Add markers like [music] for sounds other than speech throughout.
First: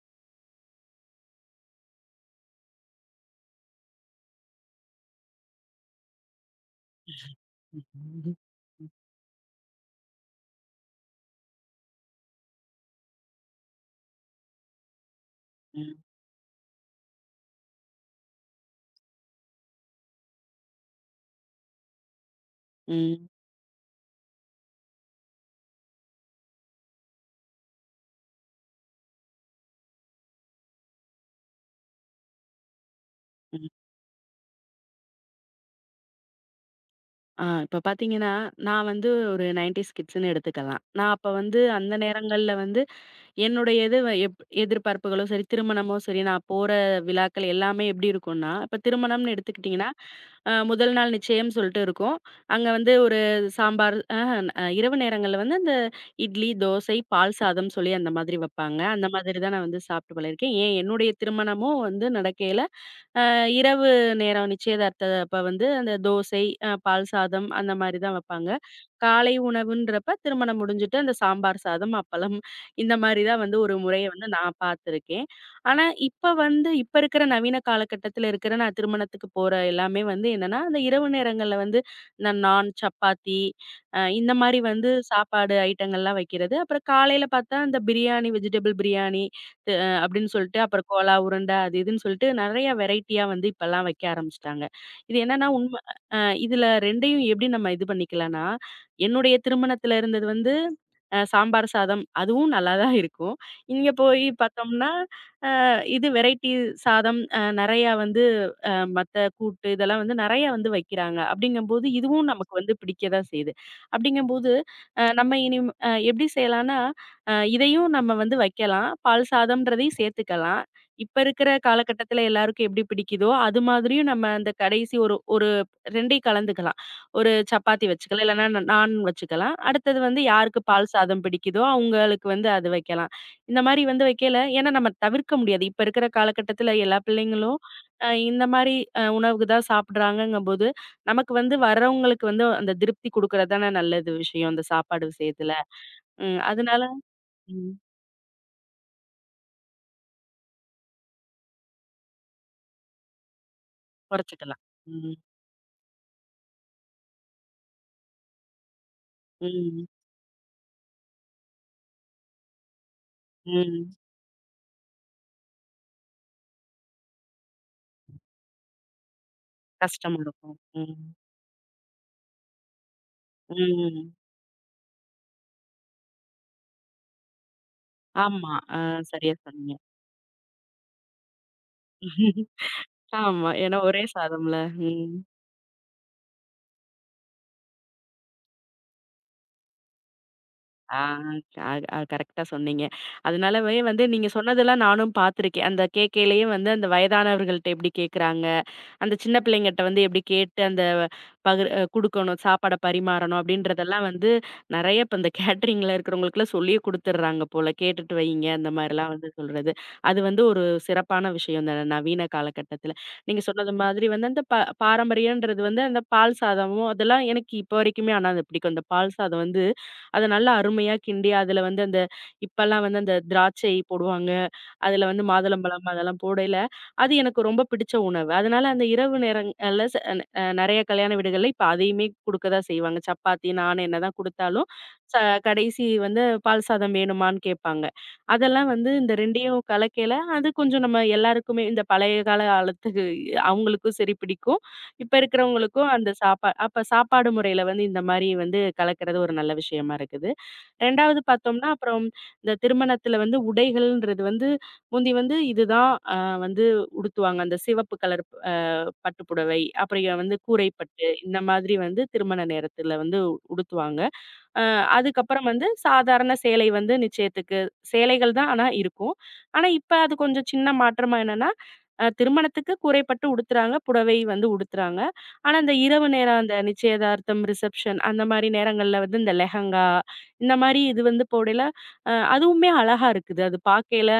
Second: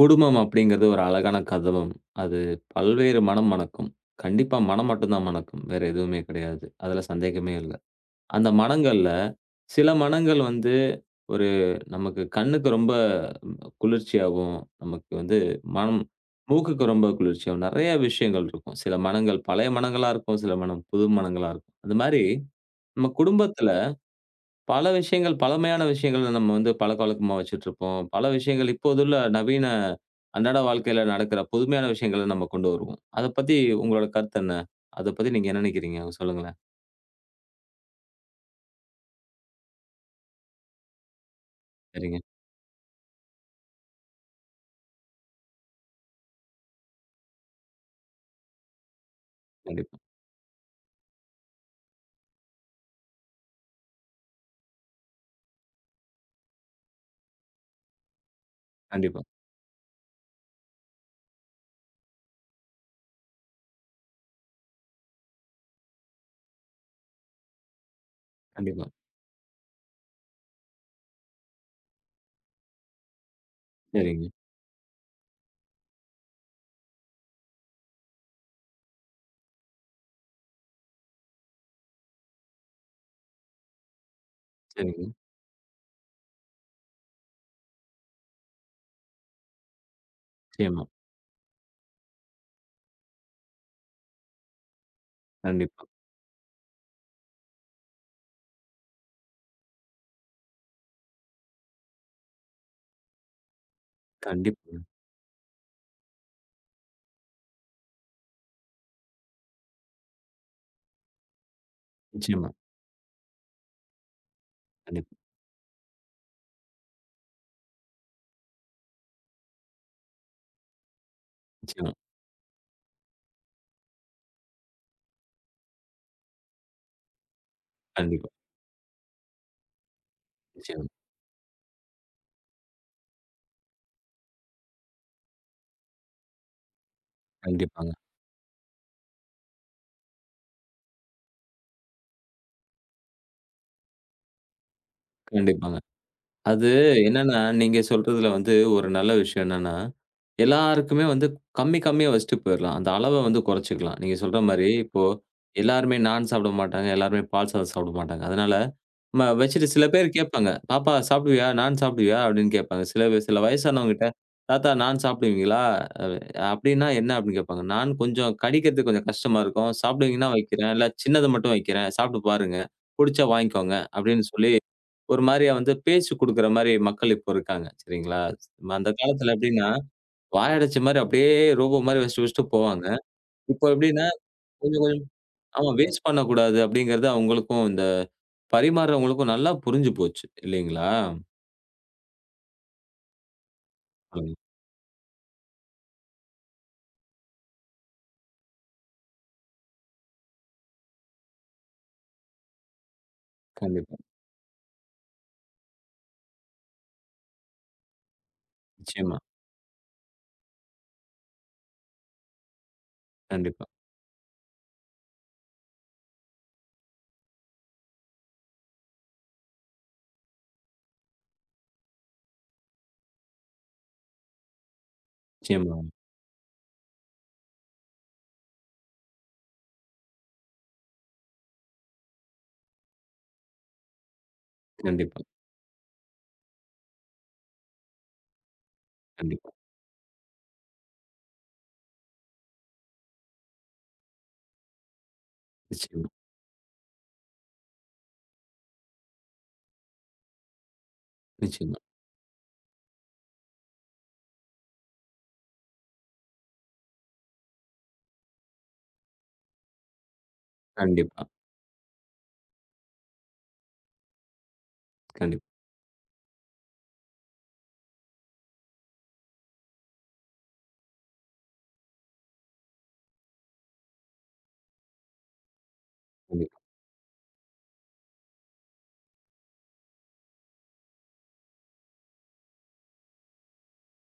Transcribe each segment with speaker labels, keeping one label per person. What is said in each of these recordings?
Speaker 1: குடும்பம் அப்படிங்கிறது ஒரு அழகான கதவம். அது பல்வேறு மனம் மணக்கும். கண்டிப்பா மனம் மட்டும் தான் மணக்கும். வேற எதுவுமே கிடையாது. அதுல சந்தேகமே இல்ல.
Speaker 2: ம்.
Speaker 1: அந்த மனங்கள்ல சில மனங்கள் வந்து ஒரு நமக்கு கண்ணுக்கு ரொம்ப குளிர்ச்சியாவும், நமக்கு வந்து
Speaker 2: ம்.
Speaker 1: மனம் மூக்குக்கு ரொம்ப குளிர்ச்சியாவும் நெறைய விஷயங்கள் இருக்கும். சில மனங்கள் பழைய மனங்களா இருக்கும். சில மனம் புது மனங்களா இருக்கும். அந்த மாரி நம்ம
Speaker 2: ம்.
Speaker 1: குடும்பத்துல பல விஷயங்கள், பழமையான விஷயங்கள நம்ம வந்து பழக்கவழக்கமா வச்சுட்ருப்போம். பல விஷயங்கள் இப்போதுள்ள நவீன அன்றாட வாழ்க்கையில நடக்கிற புதுமையான விஷயங்கள நம்ம கொண்டு வருவோம். அத பத்தி
Speaker 2: ம்.
Speaker 1: உங்களோட கருத்து என்ன? அத பத்தி நீங்க என்ன நெனைக்கிறீங்க? சொல்லுங்களேன்.
Speaker 2: ஆ இப்ப பார்த்தீங்கன்னா, நான் வந்து ஒரு 90ஸ் கிட்ஸ்ன்னு எடுத்துக்கலாம். நான் அப்ப வந்து அந்த
Speaker 1: சரிங்க.
Speaker 2: நேரங்கள்ல வந்து என்னுடைய எது எப் எதிர்பார்ப்புகளோ சரி, திருமணமோ சரி, நான் போற விழாக்கள் எல்லாமே எப்படி இருக்கும்னா, இப்ப திருமணம்னு எடுத்துக்கிட்டிங்கன்னா,
Speaker 1: கண்டிப்பா,
Speaker 2: முதல் நாள் நிச்சயம் சொல்லிட்டு இருக்கும். அங்க வந்து ஒரு சாம்பார் இரவு நேரங்கள்ல வந்து அந்த இட்லி, தோசை, பால் சாதம் சொல்லி அந்த மாதிரி வப்பாங்க. அந்த
Speaker 1: கண்டிப்பா,
Speaker 2: மாதிரி தான் நான் வந்து சாப்பிட்டு பழகியிருக்கேன். ஏன் என்னுடைய திருமணமும் வந்து நடக்கையில அ இரவு நேரம் நிச்சயதார்த்த அப்ப வந்து அந்த தோசை, பால் சாதம் அந்த மாரி தான் வப்பாங்க.
Speaker 1: கண்டிப்பா.
Speaker 2: காலை உணவுன்றப்ப திருமணம் முடிஞ்சுட்டு அந்த சாம்பார் சாதம், அப்பளம் இந்த மாரி தான் வந்து ஒரு முறைய
Speaker 1: சரிங்க,
Speaker 2: வந்து நான் பார்த்துருக்கேன். ஆனா, இப்ப வந்து இப்ப இருக்கிற நவீன காலகட்டத்தில இருக்கிற நான் திருமணத்துக்கு போற எல்லாமே வந்து என்னன்னா, அந்த இரவு நேரங்கள்ல வந்து இந்த நான், சப்பாத்தி இந்த மாரி வந்து
Speaker 1: சரிங்க.
Speaker 2: சாப்பாடு ஐட்டங்கள்லாம் வைக்கிறது. அப்புறம் காலையில பார்த்தா, இந்த பிரியாணி, வெஜிடபிள் பிரியாணி, அப்படின்னு சொல்லிட்டு
Speaker 1: நிச்சயமா.
Speaker 2: அப்புறம் கோலா, உருண்டை அது இதுன்னு சொல்லிட்டு நெறைய வெரைட்டியா வந்து இப்பல்லாம் வைக்க ஆரம்பிச்சுட்டாங்க. இது என்னன்னா உண்ம
Speaker 1: கண்டிப்பா,
Speaker 2: அ இதுல 2யும் எப்படி நம்ம இது பண்ணிக்கலாம்னா, என்னுடைய திருமணத்துல இருந்தது வந்து சாம்பார் சாதம் அதுவும் நல்லா தான் இருக்கும். இங்க போய்
Speaker 1: கண்டிப்பாங்க.
Speaker 2: பார்த்தோம்னா, அ இது வெரைட்டி சாதம் நெறையா வந்து அ மத்த கூட்டு இதெல்லாம் வந்து நெறையா வந்து வைக்கிறாங்க. அப்படிங்கும்போது இதுவும்
Speaker 1: நிச்சயமா.
Speaker 2: நமக்கு வந்து பிடிக்க தான் செய்யுது. அப்படிங்கும்போது
Speaker 1: கண்டிப்பா,
Speaker 2: நம்ம இனி எப்படி செய்யலாம்னா இதையும் நம்ம வந்து வைக்கலாம். பால் சாதம்ன்றதையும் சேர்த்துக்கலாம். இப்ப இருக்கிற
Speaker 1: நிச்சயமா.
Speaker 2: காலகட்டத்தில எல்லாருக்கும் எப்படி பிடிக்குதோ, அது மாதிரியும் நம்ம அந்த கடைசி ஒரு ஒரு 2யும் கலந்துக்கலாம். ஒரு சப்பாத்தி வச்சுக்கலாம்.
Speaker 1: கண்டிப்பா,
Speaker 2: இல்லன்னா நான் வச்சுக்கலாம். அடுத்தது வந்து யாருக்கு
Speaker 1: நிச்சயமா.
Speaker 2: பால் சாதம் பிடிக்குதோ, அவங்களுக்கு வந்து அது வைக்கலாம். இந்த மாரி வந்து வைக்கல ஏன்னா நம்ம தவிர்க்க முடியாது. இப்ப இருக்கிற காலகட்டத்தில எல்லா பிள்ளைங்களும்
Speaker 1: கண்டிப்பாங்க,
Speaker 2: இந்த மாரி உணவுக்கு தான் சாப்பிடுறாங்கங்கும்போது, நமக்கு வந்து வரவங்களுக்கு வந்து அந்த திருப்தி குடுக்கறது தானே நல்லது விஷயம், அந்த சாப்பாடு விஷயத்தில.
Speaker 1: கண்டிப்பாங்க.
Speaker 2: ம்.
Speaker 1: அது
Speaker 2: அதனால
Speaker 1: என்னன்னா,
Speaker 2: ம்.
Speaker 1: நீங்க சொல்றதுல வந்து ஒரு நல்ல விஷயம் என்னன்னா, எல்லாருக்குமே வந்து கம்மி கம்மியா வச்சுட்டு போயிரலாம். அந்த அளவ வந்து குறைச்சுக்கலாம். நீங்க சொல்ற
Speaker 2: குறைச்சுக்கலாம்.
Speaker 1: மாரி, இப்போ
Speaker 2: ம்.
Speaker 1: எல்லாருமே நான் சாப்பிட மாட்டாங்க. எல்லாருமே பால் சாதம் சாப்பிட மாட்டாங்க. அதனால நம்ம வச்சுட்டு சில
Speaker 2: ம்.
Speaker 1: பேர் கேட்பாங்க, "பாப்பா சாப்பிடுவியா? நான் சாப்பிடுவியா?" அப்படின்னு கேட்பாங்க. சில பேர் சில
Speaker 2: ம்.
Speaker 1: வயசானவங்ககிட்ட, "தாத்தா நான் சாப்பிடுவீங்களா?" அ அப்படின்னா என்ன அப்படின்னு கேட்பாங்க. நான் கொஞ்சம் கடிக்கிறதுக்கு கொஞ்சம் கஷ்டமா இருக்கும்.
Speaker 2: கஷ்டமா
Speaker 1: சாப்பிடுவீங்கன்னா
Speaker 2: இருக்கும்.
Speaker 1: வைக்கிறேன். இல்ல
Speaker 2: ம்.
Speaker 1: சின்னத மட்டும் வைக்கிறேன். சாப்பிட்டு பாருங்க. புடிச்சா வாங்கிக்கோங்க
Speaker 2: ம்.
Speaker 1: அப்படின்னு சொல்லி ஒரு மாரியா வந்து பேச்சு குடுக்குற மாரி மக்கள் இப்போ இருக்காங்க. சரிங்களா?
Speaker 2: ஆமா. ஆ
Speaker 1: அந்த
Speaker 2: சரியா
Speaker 1: காலத்துல எப்படின்னா,
Speaker 2: சொன்னீங்க.
Speaker 1: வாயடைச்ச மாரி அப்படியே ரோபோ மாரி வச்சுட்டு வச்சுட்டு போவாங்க.
Speaker 2: ஆமா.
Speaker 1: இப்போ
Speaker 2: ஏன்னா ஒரே
Speaker 1: எப்படின்னா
Speaker 2: சாதம்ல.
Speaker 1: கொஞ்சம் கொஞ்சம்
Speaker 2: ம்.
Speaker 1: ஆமா வேஸ்ட் பண்ணக்கூடாது அப்படிங்கிறது அவங்களுக்கும் இந்த பரிமாறுறவங்களுக்கும் நல்லா புரிஞ்சு போச்சு. இல்லைங்களா?
Speaker 2: ஆ அ அ கரெக்ட்டா சொன்னீங்க. அதனாலவே வந்து நீங்க
Speaker 1: ம்.
Speaker 2: சொன்னதெல்லாம் நானும் பார்த்துருக்கேன். அந்த கேக்கையிலயும் வந்து அந்த வயதானவர்கள்ட்ட எப்படி கேட்கறாங்க? அந்த சின்ன பிள்ளைங்கட்ட வந்து எப்படி கேட்டு அந்த பகிர் அ குடுக்கணும், சாப்பாட பரிமாறணும்
Speaker 1: கண்டிப்பா.
Speaker 2: அப்படின்றதெல்லாம் வந்து நெறைய இப்ப இந்த கேட்டரிங்ல இருக்கிறவங்களுக்குலாம் சொல்லியே குடுத்துடுறாங்க போல. கேட்டுட்டு வையுங்க, அந்த மாரிலாம்
Speaker 1: நிச்சயமா.
Speaker 2: வந்து சொல்றது. அது வந்து ஒரு சிறப்பான விஷயம் இந்த நவீன காலகட்டத்தில. நீங்க
Speaker 1: கண்டிப்பா.
Speaker 2: சொன்னது மாதிரி வந்து அந்த பாரம்பரியன்றது வந்து அந்த பால் சாதமும் அதெல்லாம் எனக்கு இப்போ வரைக்குமே ஆனா அது பிடிக்கும். அந்த பால் சாதம் வந்து அத நல்லா அருமையா கிண்டி அதில வந்து அந்த இப்பலாம் வந்து அந்த திராட்சை போடுவாங்க. அதில வந்து
Speaker 1: நிச்சயமா.
Speaker 2: மாதுளம்பழம் அதெல்லாம் போடையில அது எனக்கு ரொம்ப பிடிச்ச உணவு. அதனால அந்த இரவு நேரங்கள்ல ச அ அ நெறைய கல்யாண வீடுகள்ல இப்ப அதையுமே குடுக்க தான் செய்வாங்க. சப்பாத்தி, நாண் என்னதான் குடுத்தாலும், ச
Speaker 1: கண்டிப்பா.
Speaker 2: கடைசி வந்து பால் சாதம் வேணுமான்னு கேட்பாங்க. அதெல்லாம் வந்து இந்த
Speaker 1: கண்டிப்பா.
Speaker 2: 2யும் கலக்கையில அது கொஞ்சம் நம்ம எல்லாருக்குமே இந்த பழைய கால காலத்துக்கு அவங்களுக்கும் சரி பிடிக்கும். இப்ப இருக்கிறவங்களுக்கும்
Speaker 1: நிச்சயமா.
Speaker 2: அந்த சாப்பாடு முறையில வந்து இந்த மாரி வந்து கலக்கிறது ஒரு நல்ல விஷயமா இருக்குது. 2வது பார்த்தோம்னா,
Speaker 1: நிச்சயமா.
Speaker 2: அப்புறம் இந்த திருமணத்தில வந்து உடைகள்ன்றது வந்து முந்தி வந்து இதுதான் வந்து உடுத்துவாங்க. அந்த சிவப்பு கலர் அ பட்டுப்புடவை, அப்புறம் இங்க வந்து கூரை பட்டு
Speaker 1: கண்டிப்பா.
Speaker 2: இந்த மாதிரி வந்து திருமண நேரத்தில வந்து உடுத்துவாங்க. அ
Speaker 1: கண்டிப்பா.
Speaker 2: அதுக்கப்புறம் வந்து சாதாரண சேலை வந்து நிச்சயத்துக்கு. சேலைகள் தான் ஆனா இருக்கும். ஆனா, இப்ப அது கொஞ்சம் சின்ன மாற்றமா என்னன்னா, திருமணத்துக்கு குறைபட்டு உடுத்துறாங்க. புடவை வந்து உடுத்துறாங்க. ஆனா, அந்த இரவு நேரம் அந்த
Speaker 1: கண்டிப்பா.
Speaker 2: நிச்சயதார்த்தம், ரிசப்ஷன் அந்த மாரி நேரங்கள்ல வந்து இந்த லெஹங்கா இந்த மாரி இது வந்து போடையில அதுவுமே அழகா இருக்குது. அது பார்க்கையில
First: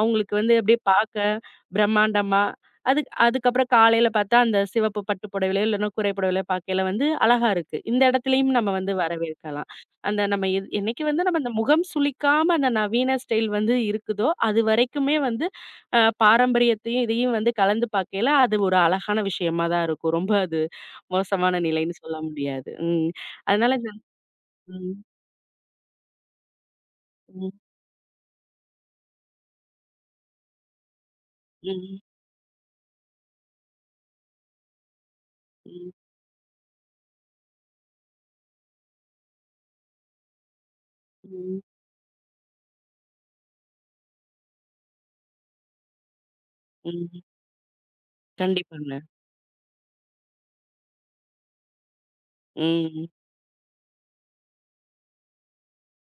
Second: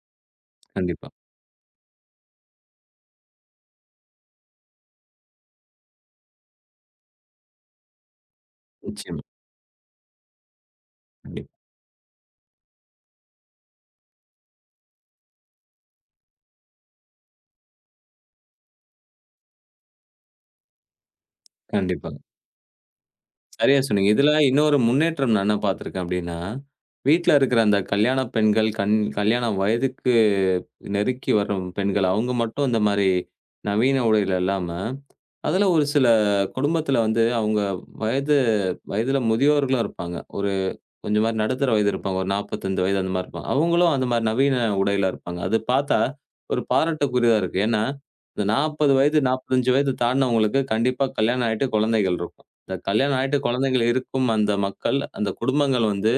Speaker 2: அவங்களுக்கு வந்து அப்படியே
Speaker 1: கண்டிப்பா.
Speaker 2: பார்க்க பிரம்மாண்டமா, அதுக்கப்புறம் காலையில பார்த்தா அந்த சிவப்பு பட்டு புடவையிலயோ, இல்லன்னா குறை புடவையிலயோ பார்க்கையில வந்து அழகா இருக்கு. இந்த இடத்துலயும் நம்ம வந்து
Speaker 1: நிச்சயமா.
Speaker 2: வரவேற்கலாம். அந்த நம்ம என்னைக்கு வந்து நம்ம அந்த
Speaker 1: கண்டிப்பா.
Speaker 2: முகம் சுளிக்காம அந்த நவீன ஸ்டைல் வந்து இருக்குதோ, அது வரைக்குமே வந்து பாரம்பரியத்தையும், இதையும் வந்து கலந்து பார்க்கையில அது ஒரு அழகான விஷயமா தான் இருக்கும். ரொம்ப அது மோசமான நிலைன்னு
Speaker 1: கண்டிப்பா.
Speaker 2: சொல்ல முடியாது. ம். அதனால
Speaker 1: சரியா
Speaker 2: இந்த
Speaker 1: சொன்னீங்க. இதுல இன்னொரு
Speaker 2: ம்,
Speaker 1: முன்னேற்றம் நான் என்ன பார்த்துருக்கேன் அப்டின்னா, வீட்ல
Speaker 2: ம்,
Speaker 1: இருக்கிற அந்த கல்யாண பெண்கள், கல்யாண வயதுக்கு நெருக்கி வரும்
Speaker 2: ம்,
Speaker 1: பெண்கள், அவங்க மட்டும் இந்த மாரி நவீன உடையில இல்லாம, அதுல ஒரு
Speaker 2: ம்,
Speaker 1: சில குடும்பத்தில வந்து அவங்க வயது வயதில முதியோர்களும் இருப்பாங்க. ஒரு கொஞ்சம் மாரி
Speaker 2: ம்,
Speaker 1: நடுத்தர வயது இருப்பாங்க. ஒரு 45 வயது அந்த மாரி இருப்பாங்க. அவங்களும் அந்த மாரி நவீன உடையில இருப்பாங்க. அது பார்த்தா ஒரு
Speaker 2: ம்.
Speaker 1: பாராட்டக்குரியதா இருக்கு. ஏன்னா, இந்த 40
Speaker 2: கண்டிப்பாங்க.
Speaker 1: வயது, 45 வயது தாண்டுனவங்களுக்கு கண்டிப்பா கல்யாணம் ஆயிட்டு குழந்தைகள் இருக்கும். இந்த
Speaker 2: ம், ம்,
Speaker 1: கல்யாணம் ஆயிட்டு குழந்தைகள் இருக்கும் அந்த மக்கள், அந்த குடும்பங்கள் வந்து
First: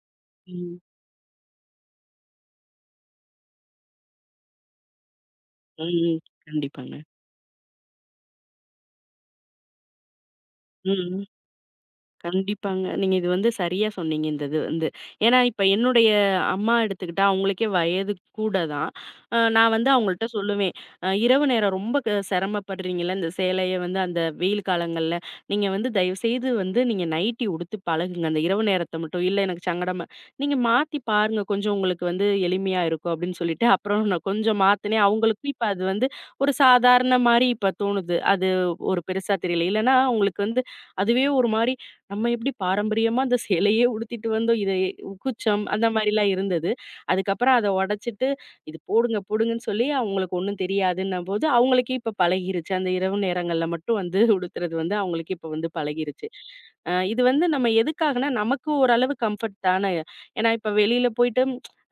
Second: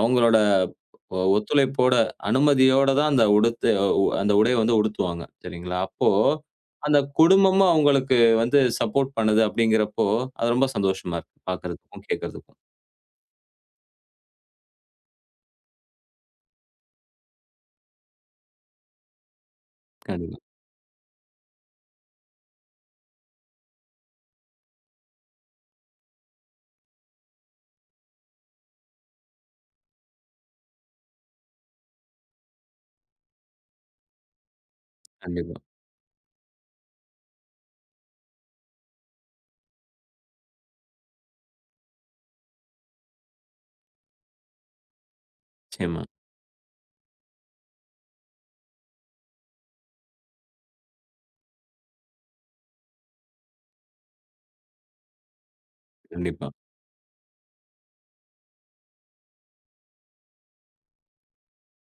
Speaker 1: அவங்களோட
Speaker 2: ம்,
Speaker 1: ஒத்துழைப்போட, அனுமதியோட தான் அந்த உடைய வந்து உடுத்துவாங்க. சரிங்களா? அப்போ
Speaker 2: ம். கண்டிப்பாங்க.
Speaker 1: அந்த குடும்பமும் அவங்களுக்கு வந்து சப்போர்ட் பண்ணுது அப்படிங்கிறப்போ, அது ரொம்ப சந்தோஷமா
Speaker 2: ம்.
Speaker 1: இருக்கு. பார்க்கறதுக்கும், கேட்கறதுக்கும்.
Speaker 2: கண்டிப்பாங்க. நீங்க இது வந்து சரியா சொன்னீங்க இந்த இது வந்து. ஏன்னா, இப்ப என்னுடைய அம்மா எடுத்துக்கிட்டா அவங்களுக்கே வயது கூட தான். நான் வந்து அவங்கள்ட்ட
Speaker 1: கண்டிப்பா,
Speaker 2: சொல்லுவேன். "இரவு நேரம் ரொம்ப சிரமப்படுறீங்கல்ல, இந்த சேலைய வந்து அந்த வெயில் காலங்கள்ல. நீங்க வந்து தயவுசெய்து வந்து நீங்க நைட்டி உடுத்து பழகுங்க. அந்த இரவு நேரத்த மட்டும். இல்ல எனக்கு சங்கடமா நீங்க மாத்தி பாருங்க. கொஞ்சம் உங்களுக்கு வந்து எளிமையா இருக்கும்." அப்படின்னு சொல்லிட்டு, அப்புறம் நான் கொஞ்சம் மாத்துனேன். அவங்களுக்கும்
Speaker 1: கண்டிப்பா.
Speaker 2: இப்ப அது வந்து ஒரு சாதாரண மாரி இப்ப தோணுது. அது ஒரு பெருசா தெரியல. இல்லன்னா அவங்களுக்கு வந்து அதுவே ஒரு மாரி நம்ம எப்படி பாரம்பரியமா அந்த சேலையே உடுத்திட்டு வந்தோம். இதை குச்சம் அந்த
Speaker 1: நிச்சயமா.
Speaker 2: மாரிலாம் இருந்தது. அதுக்கப்புறம் அத உடைச்சிட்டு, "இது போடுங்க, போடுங்கன்னு" சொல்லி அவங்களுக்கு ஒண்ணும் தெரியாதுன்னும்போது, அவங்களுக்கே இப்ப பழகிருச்சு. அந்த இரவு நேரங்கள்ல மட்டும் வந்து உடுத்துறது வந்து அவங்களுக்கு இப்ப வந்து பழகிருச்சு.
Speaker 1: கண்டிப்பா.
Speaker 2: இது வந்து நம்ம எதுக்காகன்னா, நமக்கு ஓரளவு கம்ஃபர்ட் தானே. ஏன்னா இப்ப வெளியில போயிட்டு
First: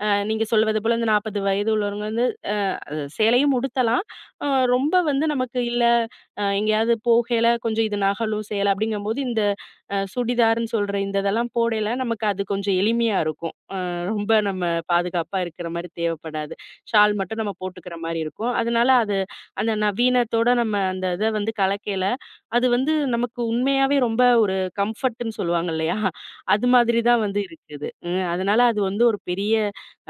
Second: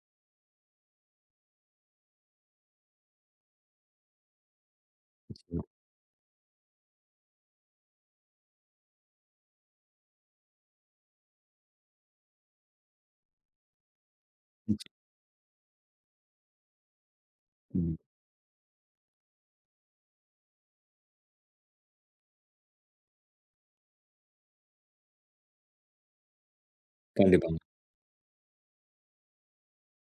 Speaker 2: நீங்க சொல்வது போல இந்த 40 வயது உள்ளவங்க வந்து அ சேலையும் உடுத்தலாம். அ ரொம்ப வந்து நமக்கு
Speaker 1: நிச்சயமா.
Speaker 2: இல்ல எங்கேயாவது போகையில கொஞ்சம் இது நகலும் சேலை அப்படிங்கும்போது இந்த சுடிதார்ன்னு சொல்ற இந்த இதெல்லாம் போடையில நமக்கு அது கொஞ்சம் எளிமையா இருக்கும். ரொம்ப நம்ம
Speaker 1: நிச்ச
Speaker 2: பாதுகாப்பா இருக்கிற மாரி தேவைப்படாது. ஷால் மட்டும் நம்ம போட்டுக்கிற
Speaker 1: ம்.
Speaker 2: மாரி இருக்கும். அதனால அது அந்த நவீனத்தோட நம்ம அந்த இத வந்து கலக்கையில, அது வந்து நமக்கு உண்மையாவே ரொம்ப ஒரு கம்ஃபர்ட்ன்னு சொல்லுவாங்க இல்லையா? அது மாதிரி தான் வந்து
Speaker 1: கண்டிப்பாங்க.
Speaker 2: இருக்குது. ம். அதனால அது வந்து ஒரு பெரிய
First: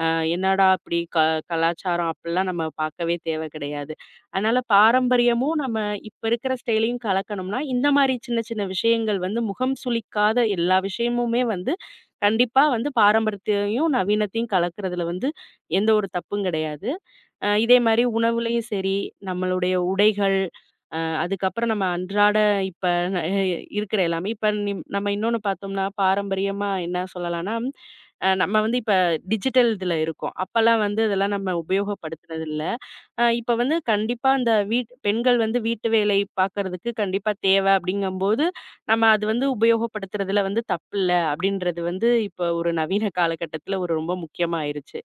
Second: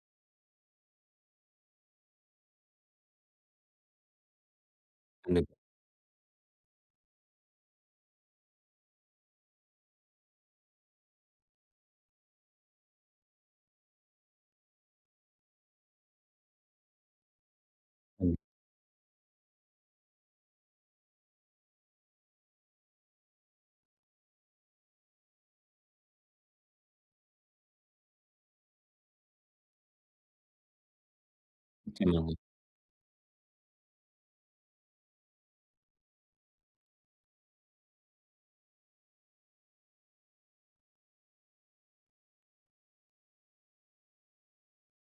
Speaker 2: அ என்னடா இப்படி கலாச்சாரம் அப்படிலாம் நம்ம பார்க்கவே தேவை கிடையாது. அதனால
Speaker 1: கண்டிப்பா.
Speaker 2: பாரம்பரியமும் நம்ம இப்ப இருக்கிற ஸ்டைலையும் கலக்கணும்னா, இந்த மாரி சின்ன சின்ன விஷயங்கள் வந்து முகம் சுளிக்காத எல்லா விஷயமுமே வந்து கண்டிப்பா வந்து பாரம்பரியத்தையும், நவீனத்தையும் கலக்கிறதுல வந்து எந்த ஒரு தப்பும் கிடையாது. இதே மாரி
Speaker 1: கண்
Speaker 2: உணவுலயும் சரி, நம்மளுடைய உடைகள், அதுக்கப்புறம் நம்ம அன்றாட இப்ப ந இருக்கிற எல்லாமே இப்ப நம்ம இன்னொன்னு பார்த்தோம்னா, பாரம்பரியமா என்ன சொல்லலாம்னா, நம்ம வந்து இப்ப டிஜிட்டல் இதுல இருக்கோம். அப்பலாம் வந்து இதெல்லாம் நம்ம
Speaker 1: நிச்சயமாங்க.
Speaker 2: உபயோகப்படுத்தினது இல்ல. இப்ப வந்து கண்டிப்பா அந்த வீட் பெண்கள் வந்து வீட்டு வேலை பார்க்கறதுக்கு கண்டிப்பா தேவை அப்படிங்கும்போது, நம்ம அது வந்து உபயோகப்படுத்துறதுல வந்து தப்பில்ல அப்படின்றது வந்து இப்ப ஒரு நவீன காலகட்டத்துல ஒரு ரொம்ப முக்கியமா ஆயிருச்சு.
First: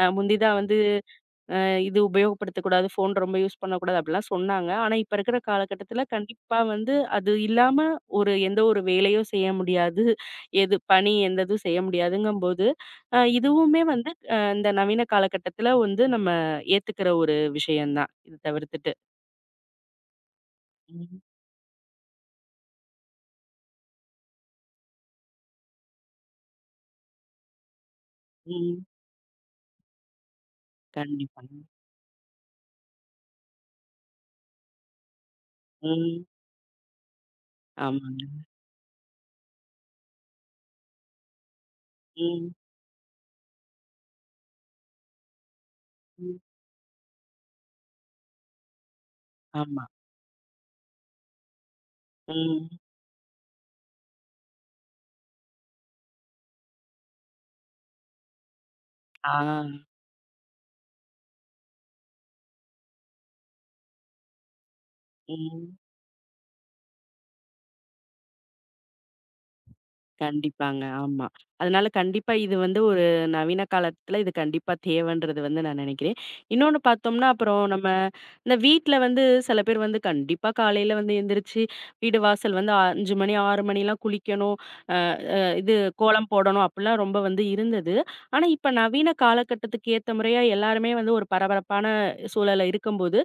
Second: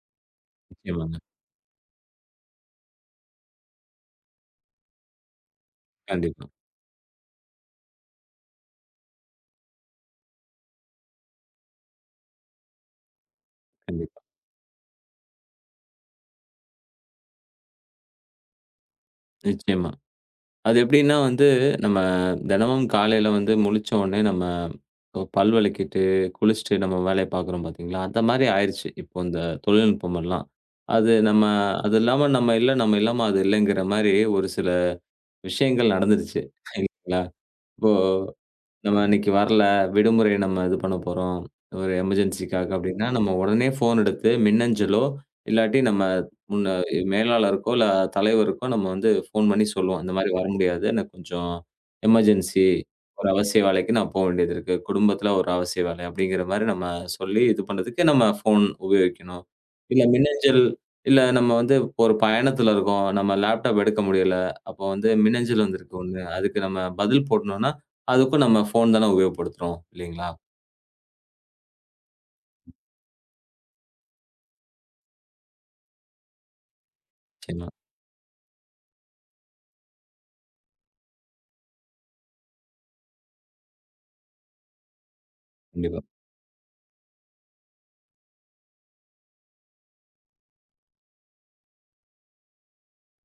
Speaker 2: முந்தி தான் வந்து
Speaker 1: நிச்சயமாங்க.
Speaker 2: அ இது உபயோகப்படுத்தக்கூடாது, ஃபோன் ரொம்ப யூஸ் பண்ணக்கூடாது அப்படிலாம் சொன்னாங்க. ஆனா, இப்ப இருக்கிற காலகட்டத்தில
Speaker 1: கண்டிப்பா.
Speaker 2: கண்டிப்பா வந்து அது இல்லாம ஒரு எந்த ஒரு வேலையும் செய்ய முடியாது. எது பணி எந்த இதுவும் செய்ய முடியாதுங்கும்போது, இதுவுமே வந்து
Speaker 1: கண்டிப்பா.
Speaker 2: இந்த நவீன காலகட்டத்தில வந்து நம்ம ஏத்துக்கிற ஒரு விஷயம் தான். இது தவிர்த்துட்டு.
Speaker 1: நிச்சயமா. அது எப்படின்னா
Speaker 2: ம்,
Speaker 1: வந்து, நம்ம தினமும் காலையில வந்து முழிச்ச உடனே நம்ம பல் விளக்கிட்டு, குளிச்சுட்டு நம்ம வேலைய பார்க்குறோம் பார்த்தீங்களா? அந்த மாரி
Speaker 2: ம்.
Speaker 1: ஆயிருச்சு. இப்போ இந்த தொழில்நுட்பம் எல்லாம். அது நம்ம
Speaker 2: கண்டிப்பாங்க.
Speaker 1: அது இல்லாம நம்ம இல்ல, நம்ம இல்லாம அது இல்லைங்கிற மாரி ஒரு சில விஷயங்கள்
Speaker 2: ம்.
Speaker 1: நடந்துருச்சு. இல்லைங்களா? இப்போ
Speaker 2: ஆமாங்க.
Speaker 1: நம்ம இன்னைக்கு வரல. விடுமுறை நம்ம இது பண்ண போறோம். ஒரு
Speaker 2: ம்,
Speaker 1: எமர்ஜென்சிக்காக அப்டின்னா, நம்ம உடனே ஃபோன் எடுத்து மின்னஞ்சலோ, இல்லாட்டி நம்ம
Speaker 2: ம்.
Speaker 1: முன்ன மேலாளருக்கோ, இல்ல தலைவருக்கோ நம்ம வந்து ஃபோன் பண்ணி
Speaker 2: ஆமா.
Speaker 1: சொல்லுவோம். இந்த மாரி வர முடியாது. எனக்கு கொஞ்சம் எமர்ஜென்சி.
Speaker 2: ம்.
Speaker 1: ஒரு அவசிய வேலைக்கு நான் வேண்டியது இருக்கு. குடும்பத்தில ஒரு அவசிய வேலை அப்டிங்கிற மாரி நம்ம சொல்லி இது பண்றதுக்கு நம்ம ஃபோன்
Speaker 2: ஆ.
Speaker 1: உபயோகிக்கணும். இல்ல மின்னஞ்சல் இல்ல நம்ம வந்து இப்போ ஒரு பயணத்தில இருக்கோம். நம்ம லேப்டாப் எடுக்க முடியல. அப்போ வந்து மின்னஞ்சல்
Speaker 2: ம்.
Speaker 1: வந்திருக்கு ஒண்ணு. அதுக்கு நம்ம பதில் போடணும்னா அதுக்கும் நம்ம ஃபோன் தான உபயோகப்படுத்துறோம் இல்லைங்களா?
Speaker 2: கண்டிப்பாங்க. ஆமா. அதனால கண்டிப்பா இது வந்து ஒரு நவீன காலத்துல இது கண்டிப்பா தேவன்றது வந்து நான் நெனைக்கிறேன். இன்னொன்னு பார்த்தோம்னா, அப்புறம்
Speaker 1: நிச்சயமா.
Speaker 2: நம்ம இந்த வீட்ல வந்து சில பேர் வந்து கண்டிப்பா காலையில வந்து எந்திரிச்சு, வீடு வாசல் வந்து 5 மணி, 6 மணிலாம் குளிக்கணும். இது
Speaker 1: கண்டிப்பா,
Speaker 2: கோலம் போடணும் அப்படிலாம் ரொம்ப வந்து இருந்தது. ஆனா, இப்ப நவீன காலகட்டத்துக்கு ஏத்த முறையா எல்லாருமே வந்து ஒரு பரபரப்பான சூழல்ல இருக்கும்போது,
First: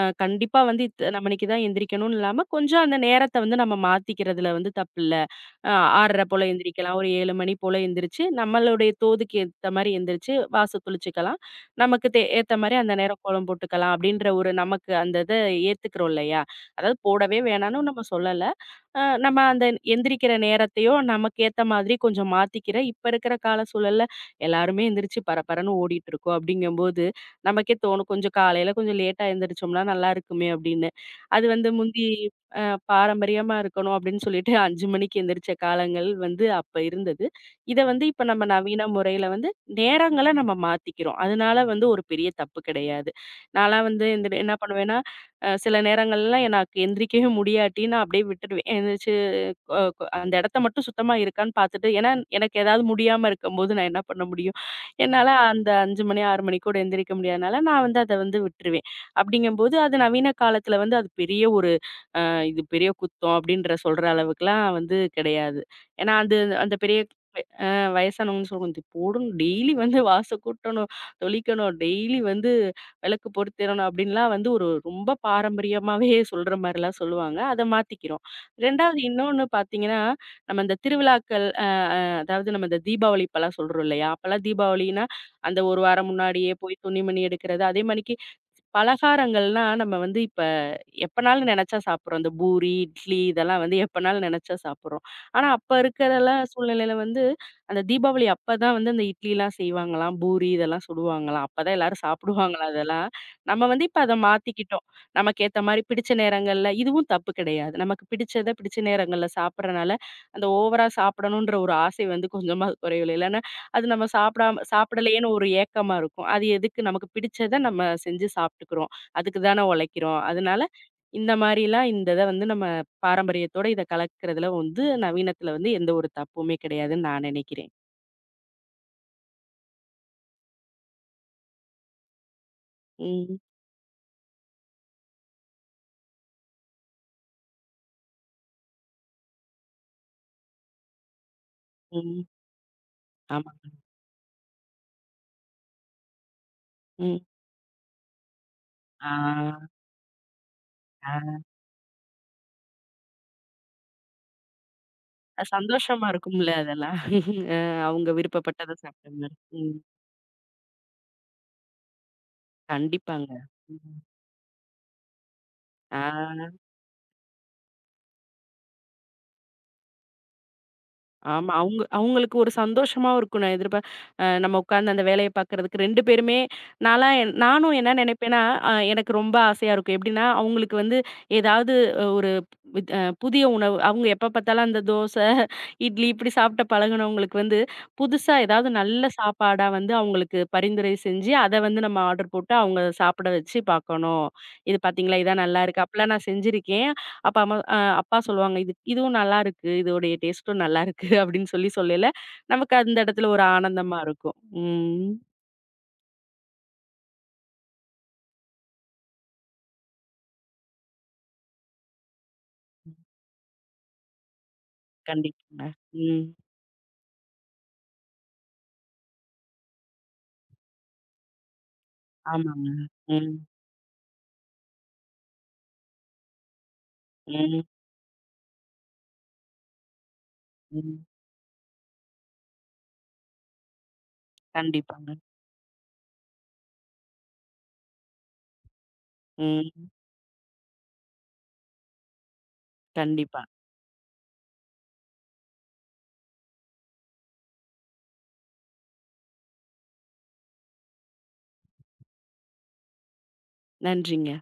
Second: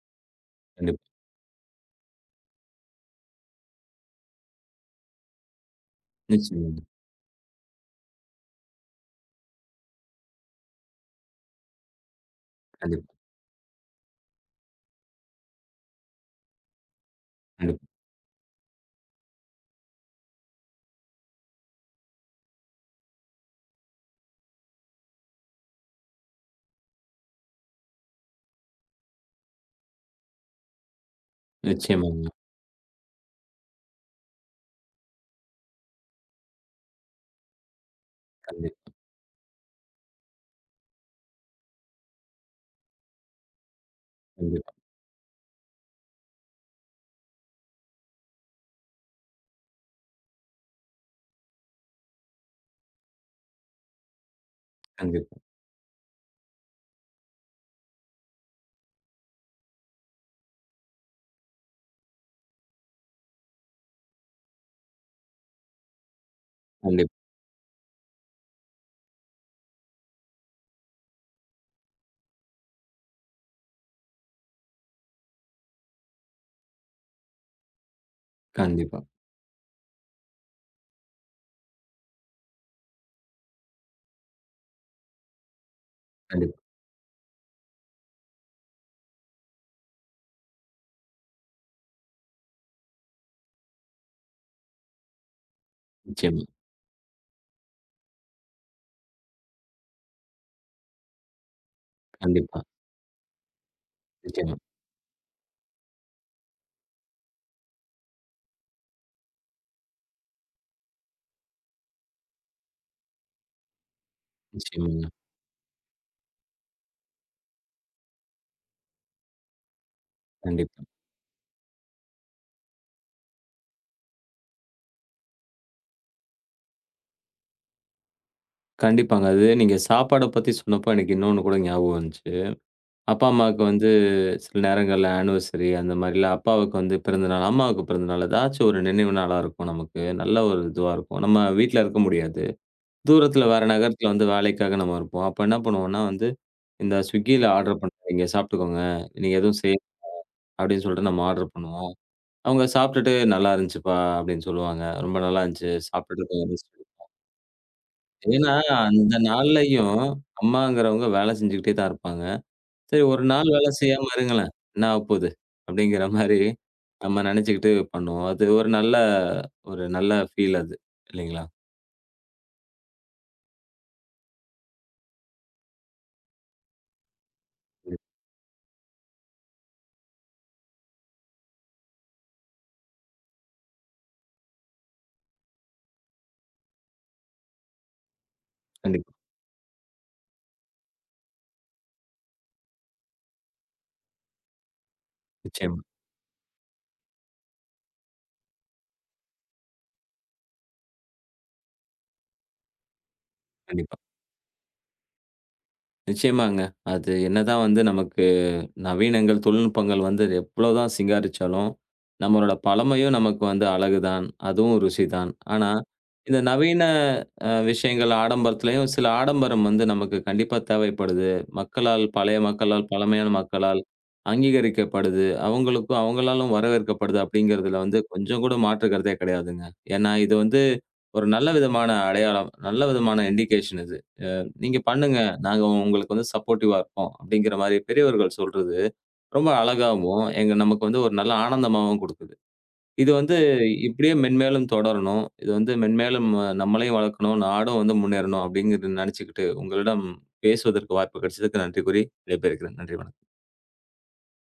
Speaker 2: கண்டிப்பா வந்து
Speaker 1: கண்டிப்பா.
Speaker 2: நம்மளைக்கு தான் எந்திரிக்கணும்னு இல்லாம, கொஞ்சம் அந்த நேரத்த வந்து நம்ம மாத்திக்கிறதுல வந்து தப்பில்ல. அ 6:30 போல
Speaker 1: நிச்சயமாங்க.
Speaker 2: எந்திரிக்கலாம். ஒரு 7 மணி போல எந்திரிச்சு, நம்மளுடைய தோதுக்கு ஏத்த மாரி எந்திரிச்சு வாச தெளிச்சுக்கலாம். நமக்கு ஏத்த மாரி அந்த
Speaker 1: கண்டிப்பா,
Speaker 2: நேரம் கோலம் போட்டுக்கலாம். அப்படின்ற ஒரு நமக்கு அந்த இத ஏத்துக்கிறோம் இல்லையா? அதாவது போடவே வேணாம்னு
Speaker 1: கண்டிப்பா.
Speaker 2: நம்ம சொல்லல. நம்ம அந்த எந்திரிக்கிற நேரத்தையோ, நமக்கு ஏத்த மாதிரி கொஞ்சம் மாத்திக்கிறேன். இப்ப இருக்கிற கால சூழல்ல எல்லாருமே எந்திரிச்சு பரபரன்னு ஓடிட்டு இருக்கோம். அப்படிங்கும்போது, நமக்கே தோணும் கொஞ்சம் காலையில கொஞ்சம் லேட்டா எந்திரிச்சோம்னா நல்லா இருக்குமே அப்படின்னு. அது வந்து முந்தி
Speaker 1: நிச்சயமாங்க.
Speaker 2: அ பாரம்பரியமா இருக்கணும் அப்படின்னு சொல்லிட்டு 5 மணிக்கு எந்திரிச்ச காலங்கள் வந்து அப்ப இருந்தது. இத வந்து இப்ப நம்ம நவீன முறையில வந்து நேரங்கள நம்ம மாத்திக்கிறோம். அதனால வந்து ஒரு பெரிய தப்பு கிடையாது. நான்லாம் வந்து எந்திரி என்ன
Speaker 1: கண்டிப்பா,
Speaker 2: பண்ணுவேன்னா சில நேரங்கள்லாம் எனக்கு எந்திரிக்கவே முடியாட்டி, நான் அப்படியே விட்டுடுவேன். எந்திரிச்சு அ கு அந்த இடத்த மட்டும் சுத்தமா இருக்கான்னு பார்த்துட்டு ஏன்னா எனக்கு ஏதாவது முடியாம இருக்கும்போது நான் என்ன பண்ண முடியும்? என்னால
Speaker 1: கண்டிப்பா, கண்டிப்பா,
Speaker 2: அந்த 5 மணி, 6 மணிக்கூட எந்திரிக்க முடியாதனால, நான் வந்து அத வந்து விட்டுருவேன். அப்படிங்கும்போது, அது நவீன காலத்துல வந்து அது பெரிய ஒரு அ இது பெரிய குத்தம் அப்படின்ற சொல்ற அளவுக்குலாம் வந்து கிடையாது. ஏன்னா அது அந்த பெரிய
Speaker 1: கண்டிப்
Speaker 2: வயசானவங்கன்னு சொல்லுவாங்க. "இது போடணும், டெய்லி வந்து வாச கூட்டணும், தொளிக்கணும், டெய்லி வந்து விளக்கு பொருத்திரணும்" அப்படின்லாம் வந்து ஒரு ரொம்ப பாரம்பரியமாவே சொல்ற மாரிலாம் சொல்லுவாங்க. அத மாத்திக்கிறோம். 2வது
Speaker 1: கண்டிப்பா,
Speaker 2: இன்னொன்னு பார்த்தீங்கன்னா, நம்ம இந்த திருவிழாக்கள் அ அ அதாவது நம்ம இந்த தீபாவளி இப்பலாம் சொல்றோம் இல்லையா? அப்பலாம் தீபாவளின்னா, அந்த ஒரு வாரம் முன்னாடியே
Speaker 1: கண்டிப்பா.
Speaker 2: போய் துணிமணி எடுக்கிறது, அதே மாணிக்கு பலகாரங்கள்லாம் நம்ம வந்து இப்ப எப்பனாலும் நெனைச்சா சாப்பிடுறோம். இந்த பூரி, இட்லி இதெல்லாம் வந்து எப்பனாலும் நெனைச்சா சாப்பிடுறோம். ஆனா அப்ப இருக்கிறலாம்
Speaker 1: நிச்சயமா,
Speaker 2: சூழ்நிலையில வந்து அந்த தீபாவளி அப்பதான் வந்து அந்த இட்லிலாம் செய்வாங்களாம், பூரி இதெல்லாம் சுடுவாங்களாம். அப்பதான் எல்லாரும்
Speaker 1: கண்டிப்பா,
Speaker 2: சாப்பிடுவாங்களாம் அதெல்லாம். நம்ம வந்து இப்ப அத
Speaker 1: நிச்சயமா,
Speaker 2: மாத்திக்கிட்டோம். நமக்கு ஏத்த மாரி பிடிச்ச நேரங்கள்ல இதுவும் தப்பு கிடையாது. நமக்கு பிடிச்சத பிடிச்ச நேரங்கள்ல சாப்பிடுறனால, அந்த ஓவரா சாப்பிடணுன்ற ஒரு ஆசை வந்து கொஞ்சமா குறையல. அது நம்ம சாப்பிடாம
Speaker 1: நிச்சயமாங்க.
Speaker 2: சாப்பிடலையேன்னு ஒரு ஏக்கமா இருக்கும். அது எதுக்கு நமக்கு பிடிச்சத நம்ம செஞ்சு சாப்பிட்டுக்கிறோம். அதுக்கு தான உழைக்கிறோம். அதனால
Speaker 1: கண்டிப்பா.
Speaker 2: இந்த மாரிலாம் இந்த இத வந்து நம்ம பாரம்பரியத்தோட இத கலக்கிறதுல வந்து நவீனத்துல வந்து எந்த ஒரு தப்புமே கிடையாதுன்னு நான் நினைக்கிறேன்.
Speaker 1: கண்டிப்பாங்க. அது நீங்க சாப்பாட பத்தி சொன்னப்போ எனக்கு இன்னொன்னு கூட ஞாபகம் வந்துச்சு. அப்பா,
Speaker 2: ம்,
Speaker 1: அம்மாவுக்கு வந்து சில நேரங்கள்ல ஆனிவர்சரி அந்த மாரிலாம் அப்பாவுக்கு வந்து பிறந்தநாள், அம்மாவுக்கு பிறந்தநாள் ஏதாச்சும் ஒரு நினைவு நாளா இருக்கும் நமக்கு. நல்ல ஒரு இதுவா இருக்கும். நம்ம வீட்ல இருக்க
Speaker 2: ம்.
Speaker 1: முடியாது. தூரத்தில
Speaker 2: ஆமா.
Speaker 1: வேற நகரத்தில வந்து வேலைக்காக நம்ம இருப்போம். அப்ப என்ன பண்ணுவோம்னா வந்து இந்த
Speaker 2: ம்.
Speaker 1: Swiggyல ஆர்டர் பண்றீங்க சாப்பிட்டுக்கோங்க. நீங்க எதுவும்
Speaker 2: ஆ,
Speaker 1: செய்ய அப்படின்னு சொல்லிட்டு நம்ம
Speaker 2: ஆ.
Speaker 1: ஆர்டர் பண்ணுவோம். அவங்க சாப்பிட்டுட்டு நல்லா இருந்துச்சுப்பா அப்படின்னு சொல்லுவாங்க. ரொம்ப நல்லா
Speaker 2: அது
Speaker 1: இருந்துச்சு.
Speaker 2: சந்தோஷமா
Speaker 1: சாப்பிட்டுட்டு
Speaker 2: இருக்கும்ல
Speaker 1: போங்க.
Speaker 2: அதெல்லாம். [laughs] அ அவங்க
Speaker 1: ஏன்னா,
Speaker 2: விருப்பப்பட்டத சாப்பிட்ட
Speaker 1: அந்த
Speaker 2: மாரி. ம்.
Speaker 1: நாள்லயும் அம்மாங்கிறவங்க வேலை செஞ்சுக்கிட்டே தான் இருப்பாங்க. சரி ஒரு
Speaker 2: கண்டிப்பாங்க.
Speaker 1: நாள் வேலை
Speaker 2: ம்.
Speaker 1: செய்யாம இருங்களேன். என்ன ஆகப்போது?
Speaker 2: ஆ.
Speaker 1: அப்படிங்கிற மாரி நம்ம நெனச்சுக்கிட்டு பண்ணுவோம். அது ஒரு நல்ல ஃபீல் அது. இல்லைங்களா?
Speaker 2: ஆமா. அவுங்க அவுங்களுக்கு ஒரு சந்தோஷமாவும் இருக்கும். நான் எதிர்பா அ நம்ம உட்கார்ந்து அந்த வேலைய பார்க்கறதுக்கு 2 பேருமே நான்லாம் நானும் என்ன நினைப்பேன்னா, எனக்கு ரொம்ப ஆசையா இருக்கும். எப்படின்னா, அவுங்களுக்கு வந்து ஏதாவது ஒரு வித் அ புதிய உணவு அவுங்க எப்ப பார்த்தாலும் அந்த தோசை, இட்லி இப்படி சாப்பிட்டு பழகுனவங்களுக்கு வந்து, புதுசா ஏதாவது நல்ல
Speaker 1: கண்டிப்பா.
Speaker 2: சாப்பாடா வந்து அவுங்களுக்கு பரிந்துரை செஞ்சு, அத வந்து நம்ம ஆர்டர் போட்டு அவுங்க சாப்பிட வச்சு பார்க்கணும். "இது பார்த்தீங்களா, இதான்
Speaker 1: நிச்சயமா,
Speaker 2: நல்லாயிருக்கு." அப்படிலாம் நான் செஞ்சிருக்கேன். அப்ப அம்மா அப்பா சொல்லுவாங்க, "இது இதுவும் நல்லாருக்கு. இதோடைய டேஸ்ட்டும் நல்லாருக்கு." அப்படின்னு சொல்லி சொல்லயில, நமக்கு அந்த இடத்துல ஒரு
Speaker 1: கண்டிப்பா.
Speaker 2: ஆனந்தமா இருக்கும். ம்.
Speaker 1: நிச்சயமாங்க. அது என்னதான் வந்து நமக்கு நவீனங்கள், தொழில்நுட்பங்கள் வந்து எவ்வளோதான் சிங்காரிச்சாலும், நம்மளோட பழமையும் நமக்கு வந்து அழகு தான். அதுவும் ருசி தான்.
Speaker 2: கண்டிப்பாங்க.
Speaker 1: ஆனா,
Speaker 2: ம்.
Speaker 1: இந்த நவீன விஷயங்கள் ஆடம்பரத்திலயும் சில ஆடம்பரம் வந்து நமக்கு கண்டிப்பா தேவைப்படுது. மக்களால் பழைய
Speaker 2: ஆமாங்க.
Speaker 1: மக்களால்,
Speaker 2: ம்.
Speaker 1: பழமையான மக்களால் அங்கீகரிக்கப்படுது. அவங்களுக்கும் அவங்களாலும் வரவேற்கப்படுது
Speaker 2: ம்.
Speaker 1: அப்படிங்கிறதுல வந்து கொஞ்சம் கூட மாற்று கருத்தே கிடையாதுங்க. ஏன்னா, இது வந்து
Speaker 2: ம்.
Speaker 1: ஒரு நல்ல விதமான அடையாளம். நல்ல விதமான இண்டிகேஷன் இது. "நீங்க
Speaker 2: கண்டிப்பாங்க.
Speaker 1: பண்ணுங்க. நாங்க உங்களுக்கு வந்து சப்போர்ட்டிவா இருக்கோம்." அப்படிங்கிற மாரி பெரியவர்கள் சொல்றது ரொம்ப
Speaker 2: ம்.
Speaker 1: அழகாவும், எங்க நமக்கு வந்து ஒரு நல்ல ஆனந்தமாவும் குடுக்குது. இது வந்து
Speaker 2: கண்டிப்பா.
Speaker 1: இப்படியே மென்மேலும் தொடரணும். இது வந்து மென்மேலும் நம்மளையும் வளர்க்கணும், நாடும் வந்து முன்னேறணும் அப்படிங்கிறது நெனச்சுக்கிட்டு, உங்களிடம் பேசுவதற்கு வாய்ப்பு கிடைச்சதுக்கு நன்றி கூறி விடைபெறுகிறேன். நன்றி வணக்கம்.
Speaker 2: நன்றிங்க.